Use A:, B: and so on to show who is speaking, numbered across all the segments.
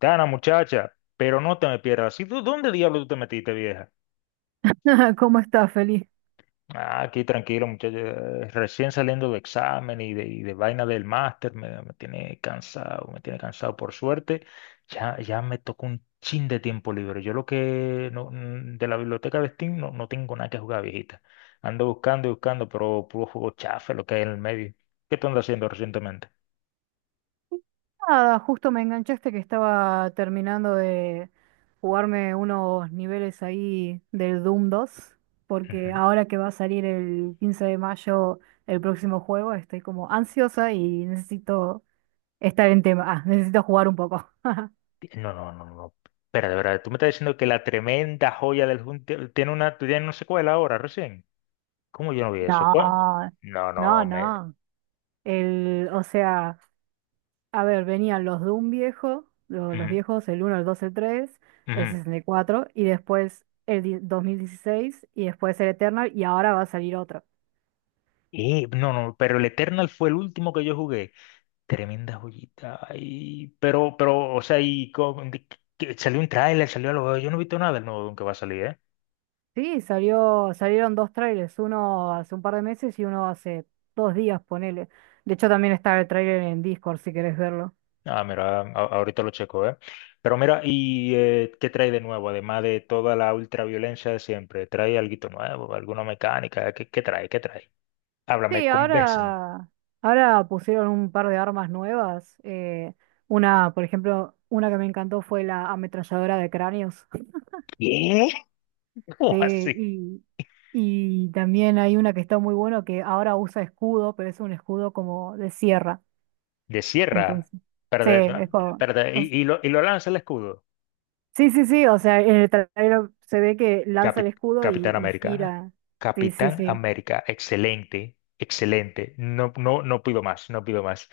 A: Gana muchacha, pero no te me pierdas. ¿Y tú dónde diablo tú te metiste, vieja?
B: ¿Cómo estás, feliz?
A: Ah, aquí tranquilo, muchacha. Recién saliendo del examen y de vaina del máster, me tiene cansado, me tiene cansado. Por suerte, ya me tocó un chin de tiempo libre. Yo lo que no, de la biblioteca de Steam no, no tengo nada que jugar, viejita. Ando buscando y buscando, pero puro juego chafe, lo que hay en el medio. ¿Qué tú andas haciendo recientemente?
B: Nada, justo me enganchaste que estaba terminando de jugarme unos niveles ahí del Doom dos, porque ahora que va a salir el 15 de mayo el próximo juego, estoy como ansiosa y necesito estar en tema. Necesito jugar un poco.
A: No, no, no, no. No. Espera, de verdad, tú me estás diciendo que la tremenda joya del Junte tiene una secuela ahora, recién. ¿Cómo yo no vi eso? ¿Cuál?
B: No,
A: No,
B: no,
A: no, me.
B: no. El, o sea, A ver, venían los Doom viejos, los
A: Ujú,
B: viejos, el uno, el 2, el 3, el
A: ujú.
B: 64 y cuatro, y después el 2016 y después el Eternal y ahora va a salir otro.
A: No, no, pero el Eternal fue el último que yo jugué. Tremenda joyita. Ay, pero, o sea, que salió un tráiler, salió algo. Yo no he visto nada del nuevo que va a salir, ¿eh?
B: Sí, salió, salieron dos trailers, uno hace un par de meses y uno hace 2 días, ponele. De hecho también está el trailer en Discord si querés verlo.
A: Ah, mira, ahorita lo checo, ¿eh? Pero mira, ¿y qué trae de nuevo? Además de toda la ultraviolencia de siempre, ¿trae algo nuevo? ¿Alguna mecánica? ¿Qué, qué trae? ¿Qué trae? Háblame,
B: Sí,
A: convénceme.
B: ahora, ahora pusieron un par de armas nuevas. Una, por ejemplo, una que me encantó fue la ametralladora de cráneos.
A: ¿Qué?
B: Sí,
A: ¿Cómo así?
B: y, y también hay una que está muy bueno que ahora usa escudo, pero es un escudo como de sierra.
A: ¿De sierra?
B: Entonces,
A: Pero,
B: sí, es
A: no,
B: como-
A: pero y,
B: o s-
A: y lo, y lo lanza el escudo.
B: sí, sí, sí, o sea, en el trailer se ve que lanza el
A: Capi-
B: escudo
A: Capitán
B: y
A: América.
B: gira. Sí, sí,
A: Capitán
B: sí.
A: América, excelente, excelente. No, no, no pido más, no pido más.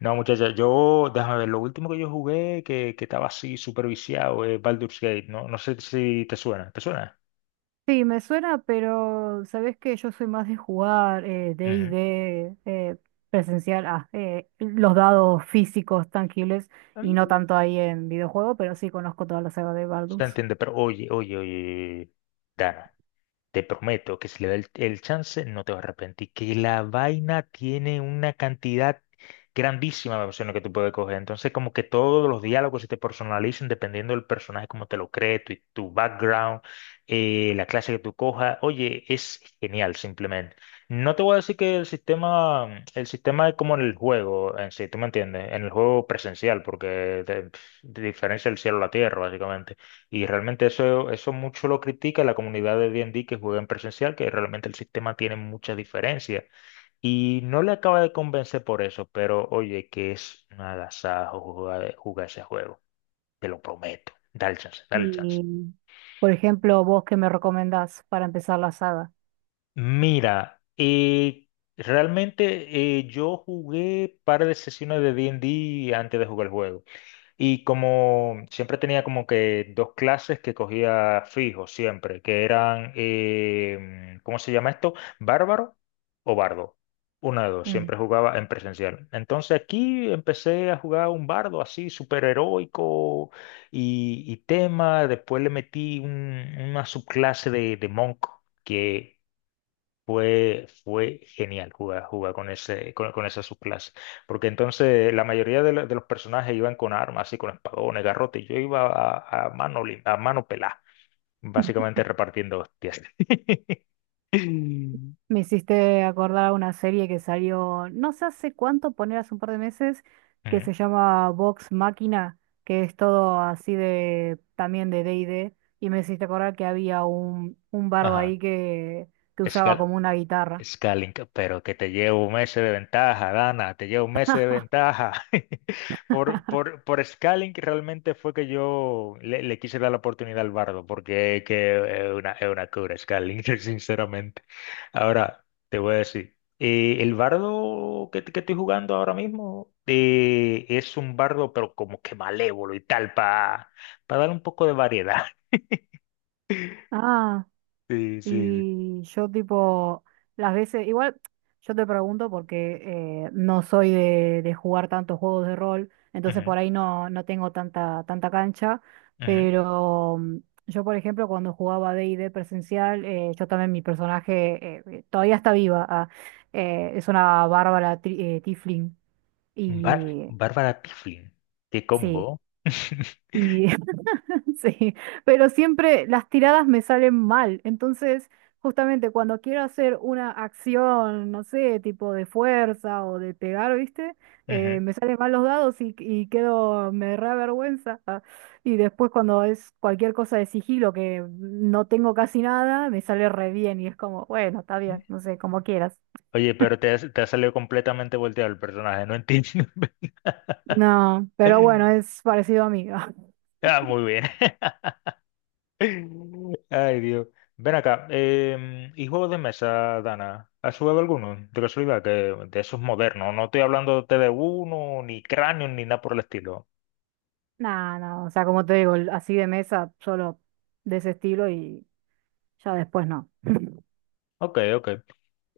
A: No, muchachos, yo, déjame ver, lo último que yo jugué que estaba así superviciado es Baldur's Gate, ¿no? No sé si te suena, ¿te suena?
B: Sí, me suena, pero sabes que yo soy más de jugar
A: Ujú.
B: D&D, presencial, los dados físicos tangibles y no
A: Mm,
B: tanto ahí en videojuego, pero sí conozco toda la saga de
A: Se
B: Baldur's.
A: entiende, pero oye, oye, oye, oye, oye, Dana, te prometo que si le da el chance, no te vas a arrepentir. Que la vaina tiene una cantidad grandísima de opciones que tú puedes coger. Entonces, como que todos los diálogos se te personalizan dependiendo del personaje, como te lo cree, tu background, la clase que tú cojas. Oye, es genial, simplemente. No te voy a decir que el sistema es como en el juego en sí, ¿tú me entiendes? En el juego presencial, porque te diferencia el cielo a la tierra, básicamente, y realmente eso mucho lo critica la comunidad de D&D que juega en presencial, que realmente el sistema tiene muchas diferencias. Y no le acaba de convencer por eso, pero oye, que es un agasajo jugar, jugar ese juego. Te lo prometo. Dale chance, dale chance.
B: Y, por ejemplo, vos qué me recomendás para empezar la saga.
A: Mira, realmente yo jugué par de sesiones de D&D antes de jugar el juego. Y como siempre tenía como que dos clases que cogía fijo siempre, que eran, ¿cómo se llama esto? Bárbaro o bardo. Una de dos,
B: Mm.
A: siempre jugaba en presencial. Entonces aquí empecé a jugar un bardo así, súper heroico y tema. Después le metí una subclase de monk, que fue genial jugar con ese, con esa subclase. Porque entonces la mayoría de los personajes iban con armas y con espadones, garrotes. Y yo iba a mano, a mano pelada, básicamente repartiendo hostias. Mm.
B: Me hiciste acordar una serie que salió no sé hace cuánto, poner hace un par de meses, que se llama Vox Máquina, que es todo así de también de D&D, y D. Y me hiciste acordar que había un bardo
A: Ajá.
B: ahí que usaba
A: Escala.
B: como una guitarra.
A: Scaling, pero que te llevo un mes de ventaja, Dana, te llevo un mes de ventaja. Por Scaling realmente fue que yo le quise dar la oportunidad al Bardo, porque que es una cura Scaling, sinceramente. Ahora, te voy a decir, el Bardo que estoy jugando ahora mismo es un Bardo, pero como que malévolo y tal, para dar un poco de variedad.
B: Ah.
A: Sí, sí, sí.
B: Y yo tipo, las veces, igual yo te pregunto porque no soy de jugar tantos juegos de rol, entonces
A: Ujú,
B: por ahí no, no tengo tanta, tanta cancha,
A: ujú.
B: pero yo por ejemplo cuando jugaba D&D presencial, yo también mi personaje todavía está viva, es una tiefling y
A: Bárbara Pifflin. Qué
B: sí.
A: combo.
B: Y sí, pero siempre las tiradas me salen mal. Entonces, justamente cuando quiero hacer una acción, no sé, tipo de fuerza o de pegar, ¿viste?
A: Ujú.
B: Me salen mal los dados y quedo, me da vergüenza. Ah. Y después cuando es cualquier cosa de sigilo que no tengo casi nada, me sale re bien y es como, bueno, está bien, no sé, como quieras.
A: Oye, pero te ha salido completamente volteado el personaje, no entiendo.
B: No, pero bueno, es parecido a mí.
A: Ah, muy bien. Ay, Dios. Ven acá. ¿Y juegos de mesa, Dana? ¿Has jugado alguno? De casualidad, que de esos modernos. No estoy hablándote de uno, ni cráneo, ni nada por el estilo.
B: No, no, o sea, como te digo, así de mesa, solo de ese estilo y ya después no.
A: Ok, ok.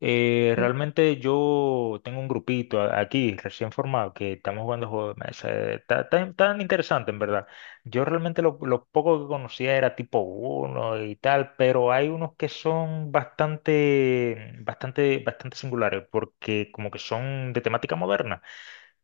A: Realmente yo tengo un grupito aquí recién formado que estamos jugando juegos de mesa. Está tan, tan interesante, en verdad. Yo realmente lo poco que conocía era tipo uno y tal, pero hay unos que son bastante, bastante, bastante singulares porque como que son de temática moderna.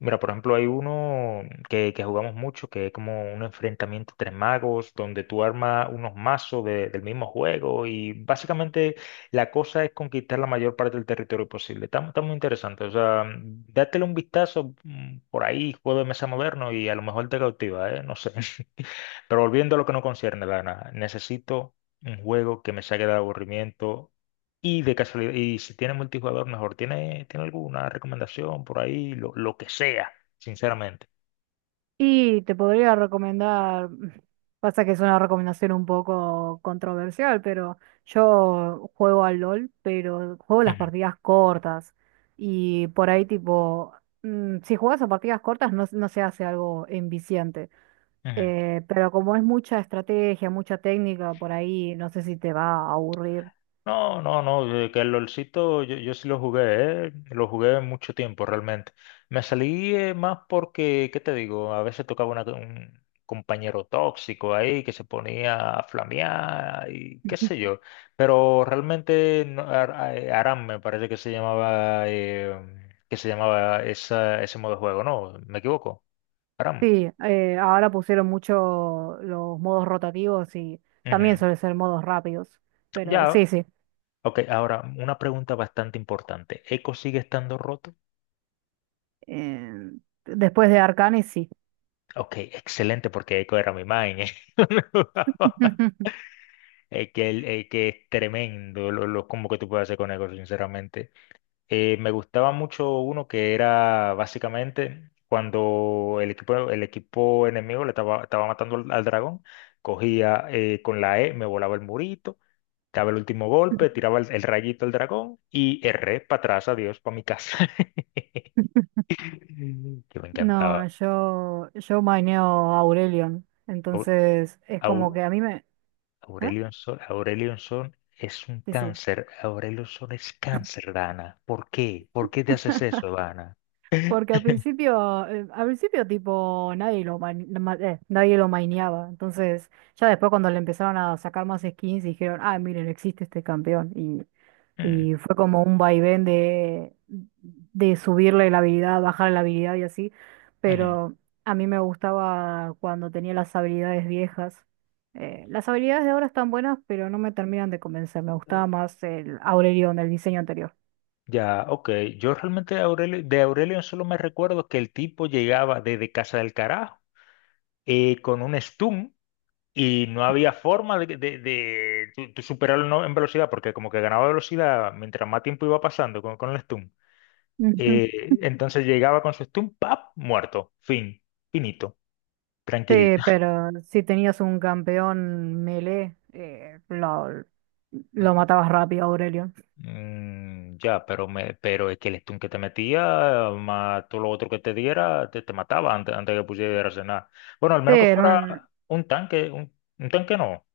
A: Mira, por ejemplo, hay uno que jugamos mucho, que es como un enfrentamiento entre magos, donde tú armas unos mazos del mismo juego y básicamente la cosa es conquistar la mayor parte del territorio posible. Está muy interesante, o sea, dátele un vistazo por ahí, juego de mesa moderno y a lo mejor te cautiva, ¿eh? No sé. Pero volviendo a lo que no concierne, Lana, necesito un juego que me saque del aburrimiento y de casualidad, y si tiene multijugador, mejor. ¿Tiene alguna recomendación por ahí? Lo que sea, sinceramente.
B: Y te podría recomendar, pasa que es una recomendación un poco controversial, pero yo juego al LOL, pero juego las
A: Ujú,
B: partidas cortas. Y por ahí tipo, si juegas a partidas cortas no, no se hace algo enviciante.
A: ujú.
B: Pero como es mucha estrategia, mucha técnica, por ahí no sé si te va a aburrir.
A: No, no, no, que el LOLcito yo sí lo jugué, lo jugué mucho tiempo realmente. Me salí más porque, ¿qué te digo? A veces tocaba un compañero tóxico ahí que se ponía a flamear y qué sé yo. Pero realmente Aram me parece que se llamaba ese modo de juego, ¿no? ¿Me equivoco? Aram.
B: Sí, ahora pusieron mucho los modos rotativos y también
A: Ujú.
B: suelen ser modos rápidos, pero sí,
A: Ya.
B: sí.
A: Ok, ahora una pregunta bastante importante. ¿Eco sigue estando roto?
B: Eh, Después de Arcanes, sí.
A: Ok, excelente, porque Echo era mi man, ¿eh? Es que es tremendo lo combo que tú puedes hacer con Echo, sinceramente. Me gustaba mucho uno que era básicamente cuando el equipo enemigo le estaba matando al dragón, cogía con la E, me volaba el murito, daba el último golpe, tiraba el rayito al dragón y erré para atrás, adiós, para mi casa. Que me encantaba.
B: No, yo maineo Aurelion.
A: Au-
B: Entonces, es como
A: au-
B: que a mí me. ¿Ah?
A: Aurelion Sol, Aurelion Sol es un
B: Sí, sí.
A: cáncer. Aurelion Sol es cáncer, Dana. ¿Por qué? ¿Por qué te haces eso, Dana?
B: Porque al principio tipo nadie lo maineaba. Entonces, ya después cuando le empezaron a sacar más skins, dijeron, ah, miren, existe este campeón.
A: Mm,
B: Y fue como un vaivén de subirle la habilidad, bajarle la habilidad y así.
A: ujú.
B: Pero a mí me gustaba cuando tenía las habilidades viejas. Las habilidades de ahora están buenas, pero no me terminan de convencer. Me gustaba más el Aurelion, el diseño anterior.
A: Ya, ok. Yo realmente de Aurelion solo me recuerdo que el tipo llegaba desde casa del carajo con un stun y no había forma tu superarlo, ¿no? En velocidad, porque como que ganaba velocidad mientras más tiempo iba pasando con el stun. Mm. Entonces llegaba con su stun, ¡pap! Muerto. Fin. Finito.
B: Sí,
A: Tranquilito.
B: pero si tenías un campeón melee, lo
A: Eh,
B: matabas rápido, Aurelio.
A: ya, pero es que el stun que te metía, más todo lo otro que te diera, te mataba antes que pusieras a cenar. Bueno, al
B: Sí,
A: menos que
B: en
A: fuera
B: un,
A: un tanque, un tanque no,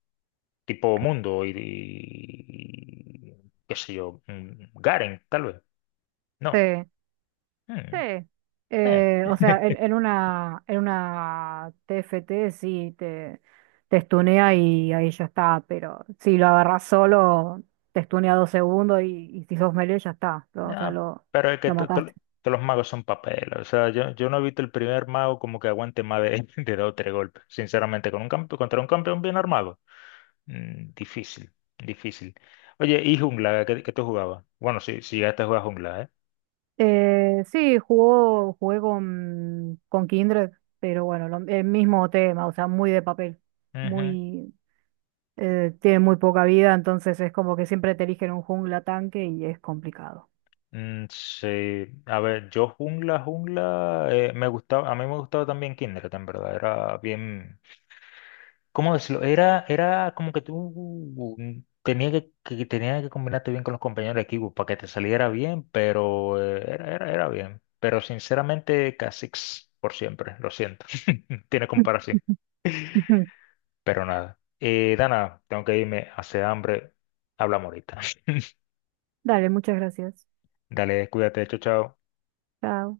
A: tipo Mundo y qué sé yo, Garen, tal vez.
B: sí,
A: No. Mm,
B: sí.
A: eh.
B: Eh, o sea, en, en una, en una TFT sí te estunea y ahí ya está, pero si lo agarras solo, te estunea 2 segundos y si sos melee ya está.
A: Ya, pero es que
B: Lo mataste.
A: todos los magos son papel. O sea, yo no he visto el primer mago como que aguante más de, de dos o tres golpes. Sinceramente, con un contra un campeón bien armado. Mm, difícil, difícil. Oye, ¿y jungla? ¿Qué, qué tú jugabas? Bueno, si si ya te juegas jungla, ¿eh?
B: Jugué con Kindred, pero bueno, el mismo tema, o sea, muy de papel,
A: Ujú.
B: muy, tiene muy poca vida, entonces es como que siempre te eligen un jungla tanque y es complicado.
A: Mm, sí, a ver, yo jungla, jungla, a mí me gustaba también Kindred, en verdad, era bien, ¿cómo decirlo? Era como que tú tenías que tenías que combinarte bien con los compañeros de equipo para que te saliera bien, pero era bien, pero sinceramente Kha'Zix por siempre, lo siento, tiene comparación. Pero nada. Dana, tengo que irme, hace hambre. Hablamos ahorita.
B: Dale, muchas gracias.
A: Dale, cuídate, chao, chao.
B: Chao.